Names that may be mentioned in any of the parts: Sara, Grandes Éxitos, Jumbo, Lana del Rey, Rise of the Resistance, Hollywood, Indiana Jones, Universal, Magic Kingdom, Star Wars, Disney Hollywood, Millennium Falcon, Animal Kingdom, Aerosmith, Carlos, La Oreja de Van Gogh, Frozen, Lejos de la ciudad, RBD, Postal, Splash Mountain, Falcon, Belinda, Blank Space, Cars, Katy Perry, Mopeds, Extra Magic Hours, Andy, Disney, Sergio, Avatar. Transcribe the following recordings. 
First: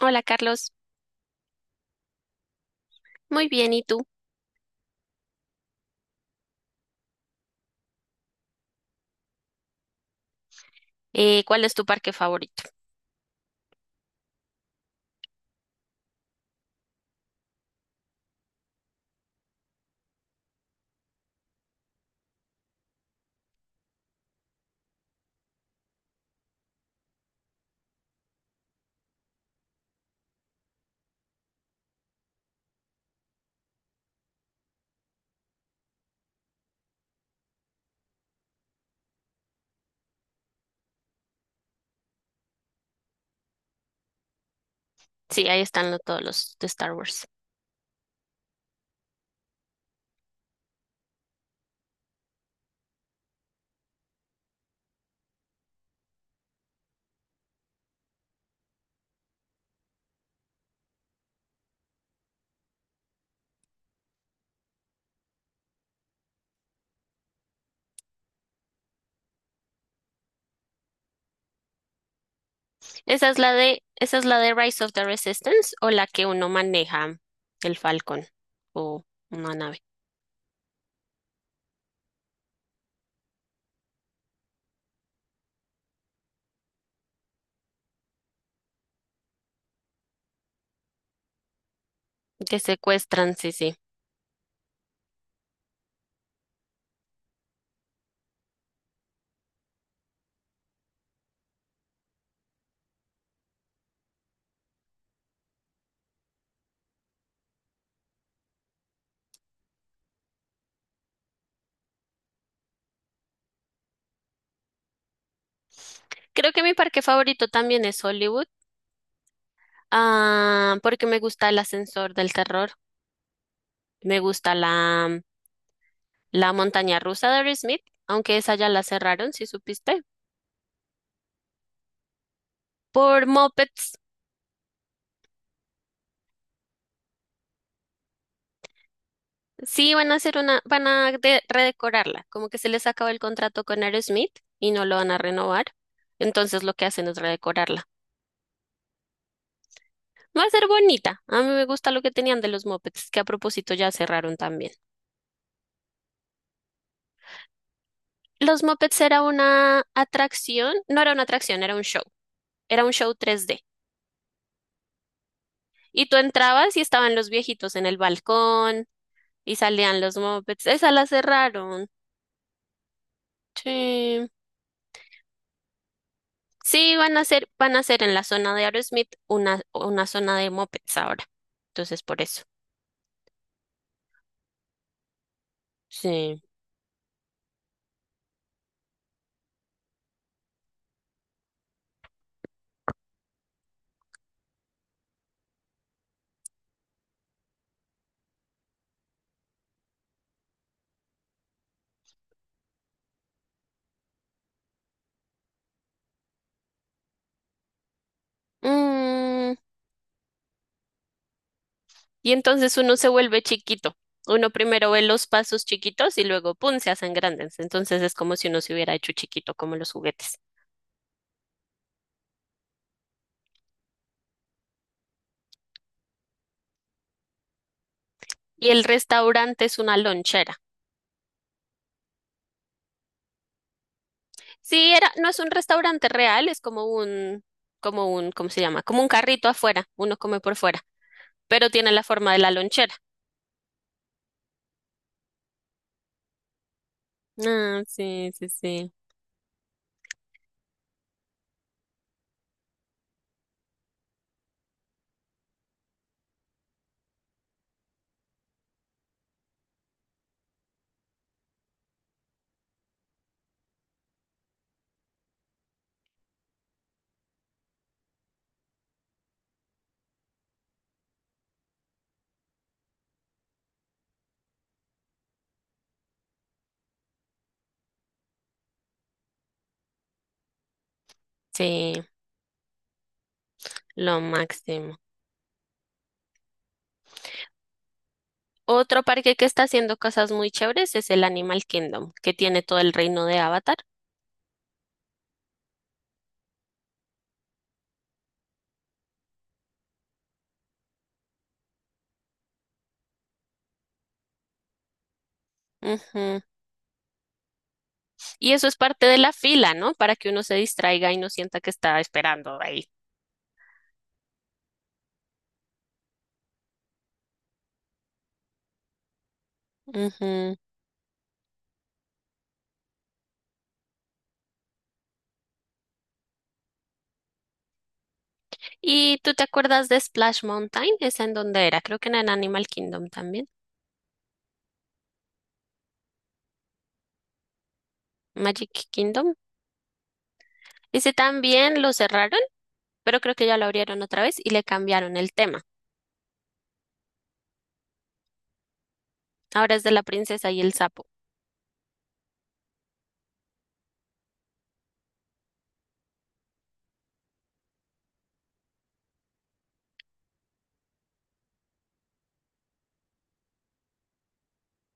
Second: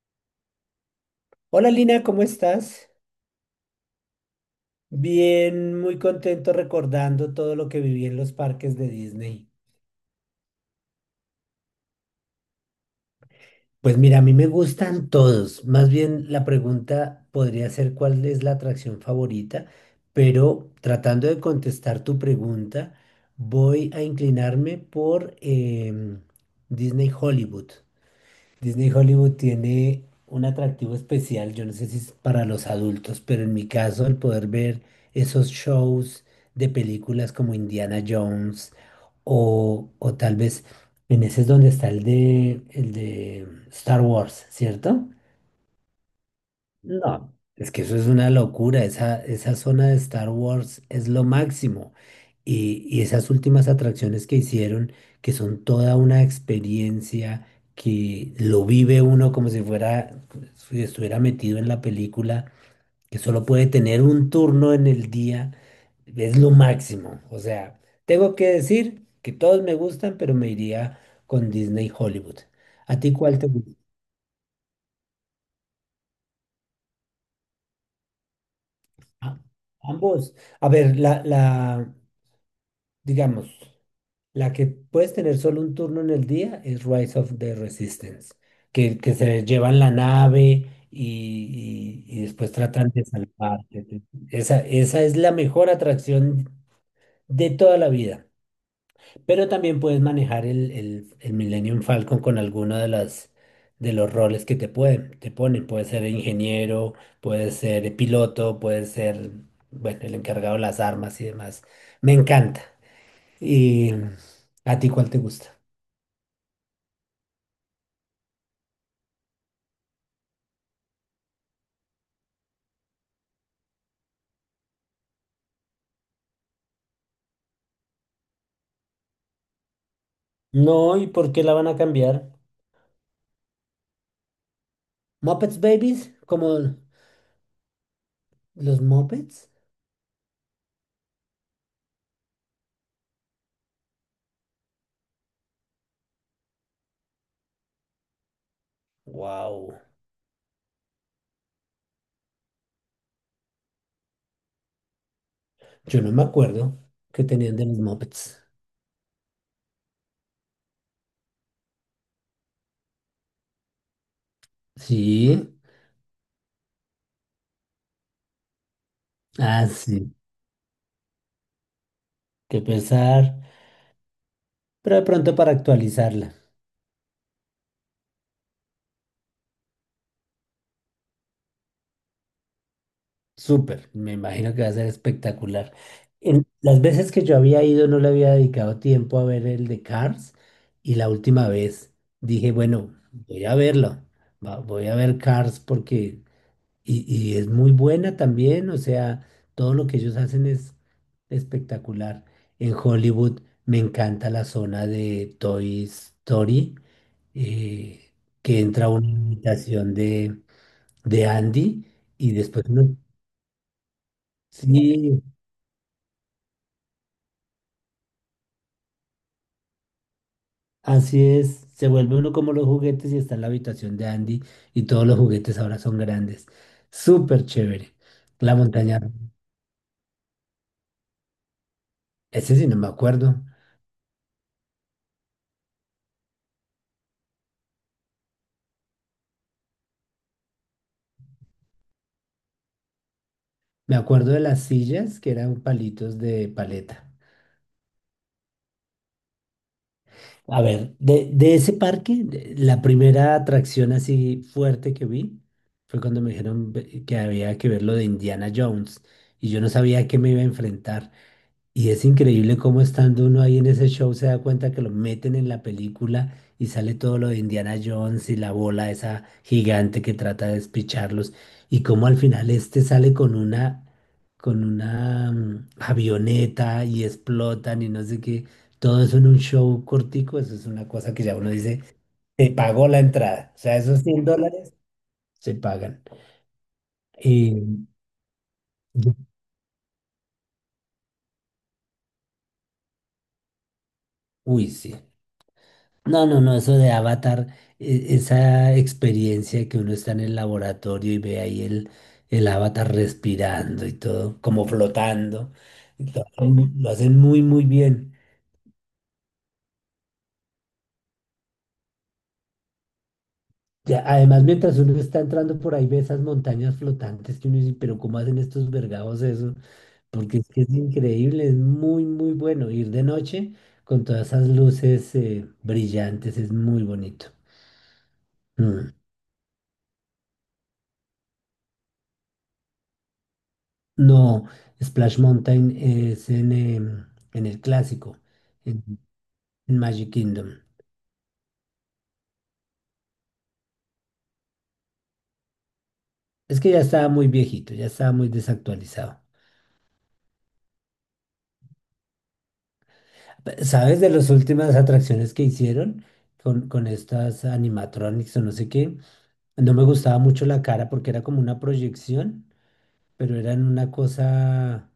Hola, Carlos. Hola Lina, ¿cómo estás? Muy bien, ¿y tú? Bien, muy contento recordando todo lo que viví en los parques de Disney. ¿Cuál es tu parque favorito? Pues mira, a mí me gustan todos. Más bien la pregunta podría ser cuál es la atracción favorita, pero tratando de contestar tu pregunta, voy a inclinarme por Disney Hollywood. Disney Hollywood tiene un atractivo especial, yo no sé si es para los adultos, pero en mi caso el poder ver esos shows de películas como Indiana Jones o tal vez en ese es donde está el de Star Wars, ¿cierto? Sí, ahí están todos los de Star Wars. No, es que eso es una locura. Esa zona de Star Wars es lo máximo. Y esas últimas atracciones que hicieron, que son toda una experiencia, que lo vive uno como si fuera, si estuviera metido en la película, que solo puede tener un turno en el día, es lo máximo. O sea, tengo que decir que todos me gustan, pero me iría con Disney Hollywood. ¿A ti ¿Esa cuál es te gusta? Esa es la de Rise of the Resistance, o la que uno maneja el Falcon o Ah, una nave ambos. A ver, digamos, la que puedes tener solo un turno en el día es Rise of the Resistance, que se llevan la nave y después que tratan de secuestran? Sí, sí. salvarte. Esa es la mejor atracción de toda la vida. Pero también puedes manejar el Millennium Falcon con alguno de las de los roles que te ponen. Puedes ser ingeniero, puedes ser piloto, puedes ser, bueno, el encargado de las armas y demás. Me encanta. ¿Y a ti cuál te gusta? Creo que mi parque favorito también es Hollywood. Ah, porque me gusta el ascensor del terror. Me gusta la montaña rusa de Aerosmith, aunque esa ya la cerraron, si supiste. No, ¿y por qué la van a cambiar? Por Mopeds, ¿Muppets Babies? ¿Como los Muppets? sí van a hacer una, van a redecorarla. Como que se les acabó el contrato con Aerosmith y no lo van a renovar. Entonces lo que hacen es redecorarla. Wow. Va a ser bonita. A mí me gusta lo que tenían de los Mopeds, que a propósito ya cerraron también. Yo no me acuerdo que tenían de los Muppets. Los Mopeds era una atracción, no era una atracción, era un show. Era un show 3D. Sí. Y tú entrabas y estaban los viejitos en el balcón y Ah, salían sí. los mopeds. Esa la cerraron. Qué pesar. Sí. Pero de pronto para actualizarla. Sí, van a ser en la zona de Aerosmith una zona de mopeds ahora. Entonces, por eso. Súper. Me imagino que va a ser espectacular. Sí. En, las veces que yo había ido no le había dedicado tiempo a ver el de Cars. Y la última vez dije, bueno, voy a verlo. Voy a ver Cars porque y es muy buena también, o sea, todo lo que ellos hacen es espectacular. En Hollywood me encanta la zona de Toy Story, eh, que entra una Mm, imitación de Andy y y después entonces uno uno, se vuelve chiquito. Uno primero ve sí, los pasos chiquitos y luego, ¡pum!, se hacen grandes. Entonces es como si uno se hubiera hecho chiquito, como los juguetes. así es, se vuelve uno como los juguetes y está en la habitación de Andy y todos los juguetes ahora son grandes. Súper chévere. La Y el montaña, restaurante es una lonchera. ese sí no me acuerdo. Sí, era, no es un restaurante real, es como como un, ¿cómo se llama? Como un carrito afuera, uno come por fuera, pero tiene la forma de la lonchera. Me acuerdo de las sillas que eran palitos de paleta. Ah, sí, sí, sí. A ver, de ese parque, la primera atracción así fuerte que vi fue cuando me dijeron que había que ver lo de Indiana Jones y yo no sabía a qué me iba a enfrentar. Y es increíble cómo estando uno ahí en ese show se da cuenta que lo meten en la película y sale todo lo de Indiana Jones y la bola esa gigante que trata de despicharlos y cómo al final este sale con una avioneta y explotan y no sé qué. Todo eso en un show cortico, eso es una cosa que ya uno dice, Sí, se pagó la entrada. O sea, esos lo $100 máximo. se pagan. Y, Otro parque que está haciendo cosas muy chéveres es el Animal Kingdom, que tiene todo el reino de Avatar. uy, sí. No, no, no, eso de Avatar, esa experiencia que uno está en el laboratorio y ve ahí el Avatar respirando y todo, como flotando, y lo, Ujú. Lo hacen muy, muy bien. Y eso es parte de la fila, ¿no? Para que uno se distraiga y no sienta que está esperando ahí. Ya, además, mientras uno está entrando por ahí, ve esas montañas flotantes que uno dice, pero ¿cómo hacen estos vergados eso? Porque es Ujú. que es increíble, es muy, muy bueno ir de noche con todas esas luces brillantes, es muy bonito. Mm. ¿Y tú te acuerdas de Splash Mountain? ¿Es en dónde era? Creo que en el Animal Kingdom también. No, Splash Mountain es en el clásico, en, Magic Kingdom. en Magic Kingdom. Ese también lo cerraron, pero creo que ya lo abrieron otra vez y le cambiaron el tema. Es que ya estaba muy viejito, ya estaba muy desactualizado. Ahora es de la princesa y el sapo. ¿Sabes de las últimas atracciones que hicieron con estas animatronics o no sé qué? No me gustaba mucho la cara porque era como una proyección, pero era en una cosa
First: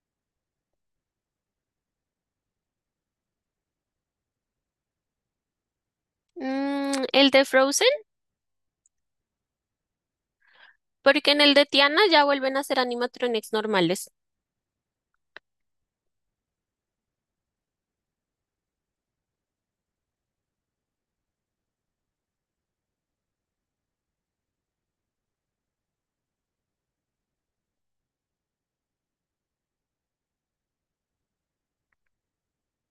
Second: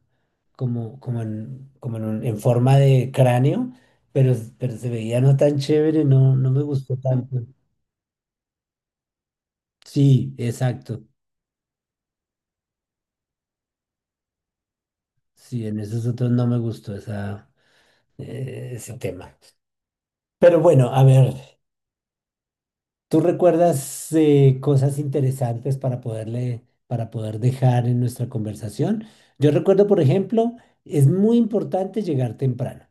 en forma de cráneo, pero se veía no tan chévere, no, no me gustó Mm, el de tanto. Frozen, Sí, exacto. porque en el de Tiana ya vuelven a ser animatronics normales. Sí, en esos otros no me gustó esa, ese tema. Pero bueno, a ver, ¿tú recuerdas cosas interesantes para para poder dejar en nuestra conversación? Yo recuerdo, por ejemplo, es muy importante llegar temprano.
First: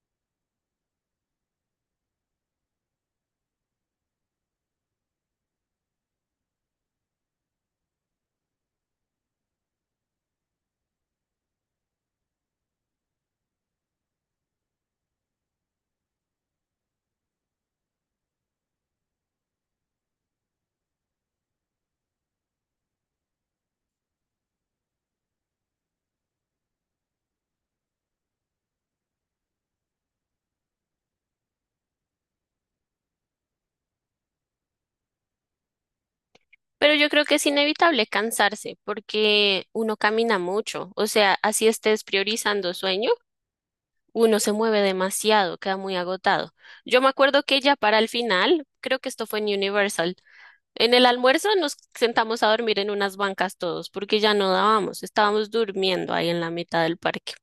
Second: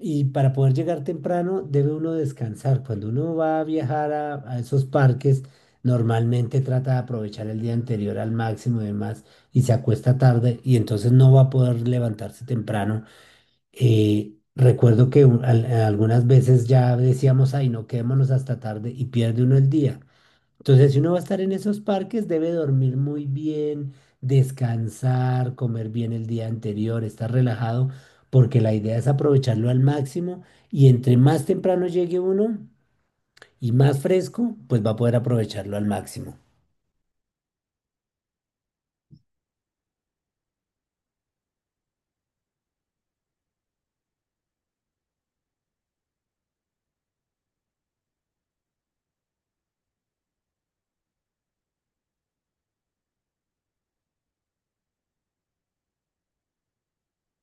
Y para poder llegar temprano debe uno descansar. Cuando uno va a viajar a esos parques, normalmente trata de aprovechar el día anterior al máximo y demás, y se acuesta tarde y entonces no va a poder levantarse temprano. Recuerdo que algunas veces ya decíamos, ay, no quedémonos hasta tarde y pierde uno el día. Entonces, si uno va a estar en esos parques, debe dormir muy bien, descansar, comer bien el día anterior, estar relajado, porque la idea es aprovecharlo al máximo y entre más temprano llegue uno y más fresco, pues va a poder aprovecharlo al máximo. Pero yo creo que es inevitable cansarse porque uno camina mucho. O sea, así estés priorizando sueño, uno se mueve demasiado, queda muy agotado. Yo me acuerdo que ya para el final, creo que esto fue en Universal. En el almuerzo nos sentamos a dormir en unas bancas todos, porque ya no dábamos, estábamos durmiendo ahí en la mitad del parque.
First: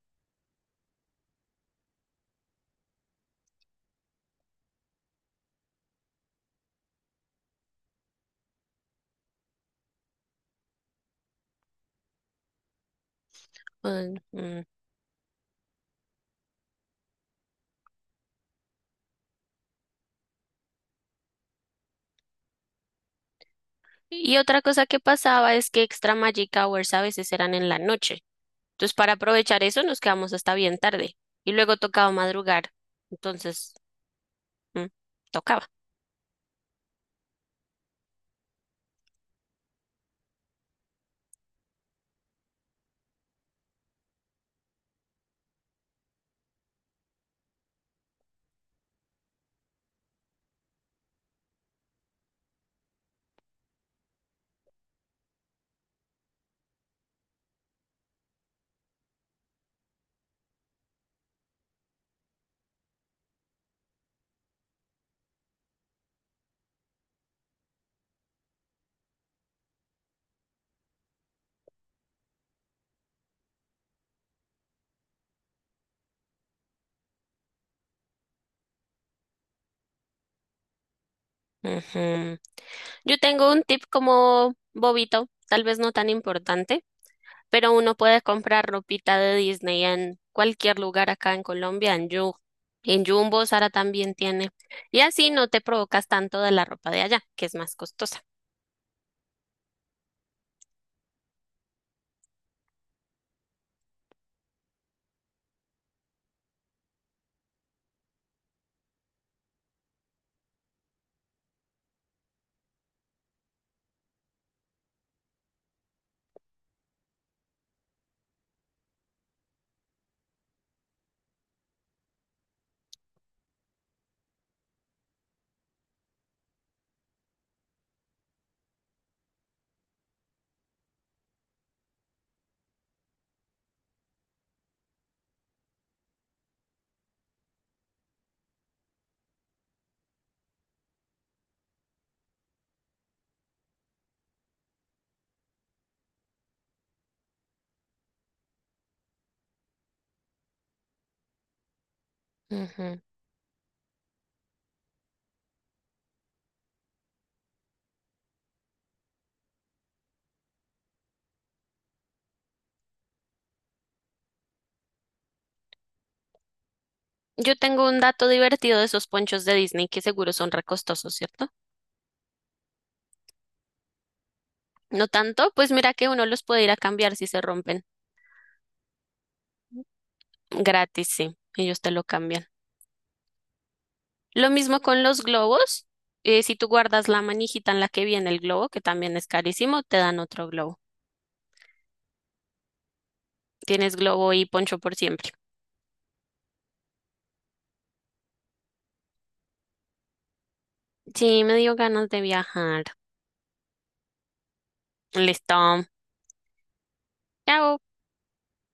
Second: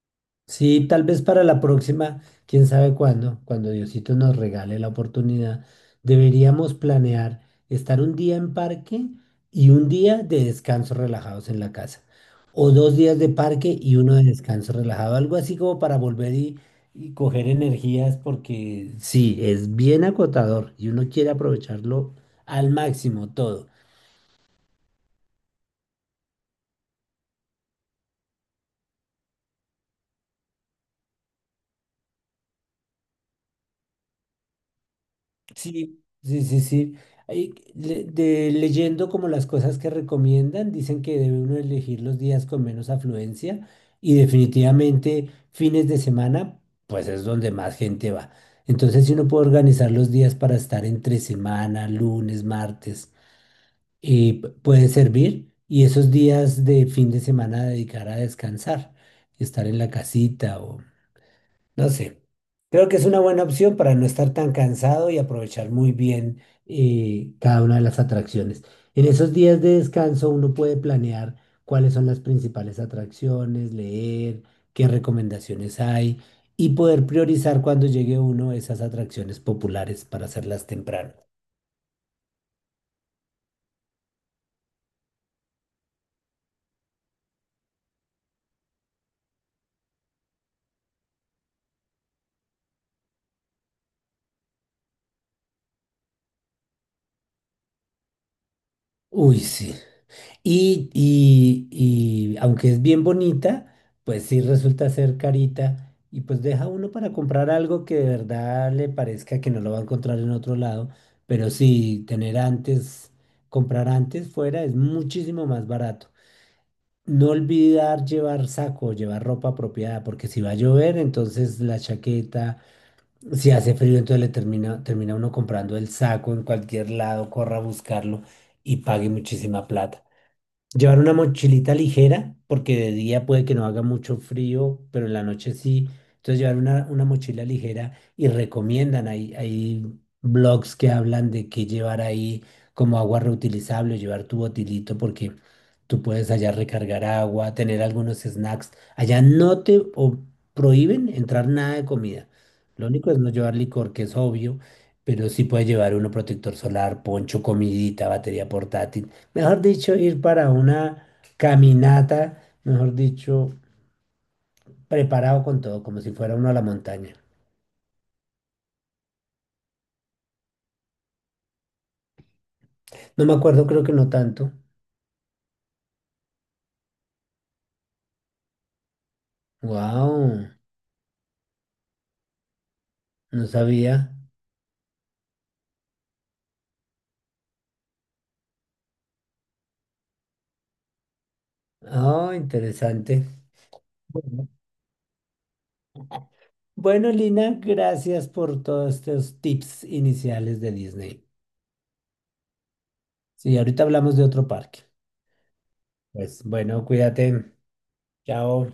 Sí, tal vez para la próxima, quién sabe cuándo, cuando Diosito nos regale la oportunidad, deberíamos planear estar un día en parque y un día de descanso relajados en la casa. O dos días de parque y uno Ay, de mm. descanso relajado, algo así como para volver y coger energías, porque sí, es bien acotador y uno quiere aprovecharlo al máximo todo. Y otra cosa que pasaba es que Extra Magic Hours a veces eran en la noche. Entonces, para aprovechar eso, nos quedamos hasta bien tarde. Y luego tocaba madrugar. Entonces, mm, tocaba. Sí, sí, sí, sí. Ahí leyendo como las cosas que recomiendan, dicen que debe uno elegir los días con menos afluencia y definitivamente fines de semana, pues es donde más gente va. Entonces, si uno puede organizar los días para estar entre semana, lunes, martes, puede servir y esos días de fin de semana dedicar a descansar, estar en la casita no sé, creo que es una buena opción para no estar tan cansado y aprovechar muy bien cada una de las atracciones. En esos días de descanso uno puede planear cuáles son las principales atracciones, leer qué recomendaciones hay y poder priorizar cuando llegue uno esas atracciones populares para hacerlas temprano. Ujú. Yo tengo un tip como bobito, tal vez no tan importante, pero uno puede comprar ropita de Disney en cualquier lugar acá en Colombia, en Yu, en Jumbo, Sara también tiene. Y así no te provocas tanto de la ropa de allá, que es más costosa. Uy, sí. Y aunque es bien bonita, pues sí resulta ser carita y pues deja uno para comprar algo que de verdad le parezca que no lo va a encontrar en otro lado, pero sí tener antes, comprar antes fuera es muchísimo más barato. No olvidar llevar saco, llevar ropa apropiada, porque si va a llover, entonces la chaqueta, si hace frío, entonces termina uno comprando el saco en cualquier lado, corra a buscarlo y pague muchísima plata. Llevar una mochilita ligera, porque de día puede que no haga mucho frío, pero en la noche sí. Entonces llevar una mochila ligera y recomiendan, hay blogs que hablan de que llevar ahí como agua reutilizable, llevar tu botilito, porque tú puedes allá recargar agua, tener algunos snacks. Allá no te o- prohíben entrar nada de comida. Lo Ujú. único es no llevar licor, que es obvio, pero sí puedes llevar uno protector solar, poncho, comidita, batería portátil. Mejor dicho, ir para una caminata, mejor dicho, preparado con todo, como si fuera uno a la montaña. Yo tengo un dato divertido de esos ponchos de Disney, que seguro son recostosos, ¿cierto? No me acuerdo, creo que no tanto. No tanto, pues mira que uno los puede ir a cambiar si se rompen. Wow, Gratis, sí, ellos te lo cambian. no sabía. Lo mismo con los globos. Si tú guardas la manijita en la que viene el globo, que también es carísimo, te dan otro globo. Oh, interesante. Tienes globo y Bueno, poncho por siempre. Bueno, Lina, gracias por todos estos tips iniciales de Disney. Sí, me dio ganas de viajar. Sí, ahorita hablamos de otro parque. Listo. Pues bueno, cuídate. Chao. Chao.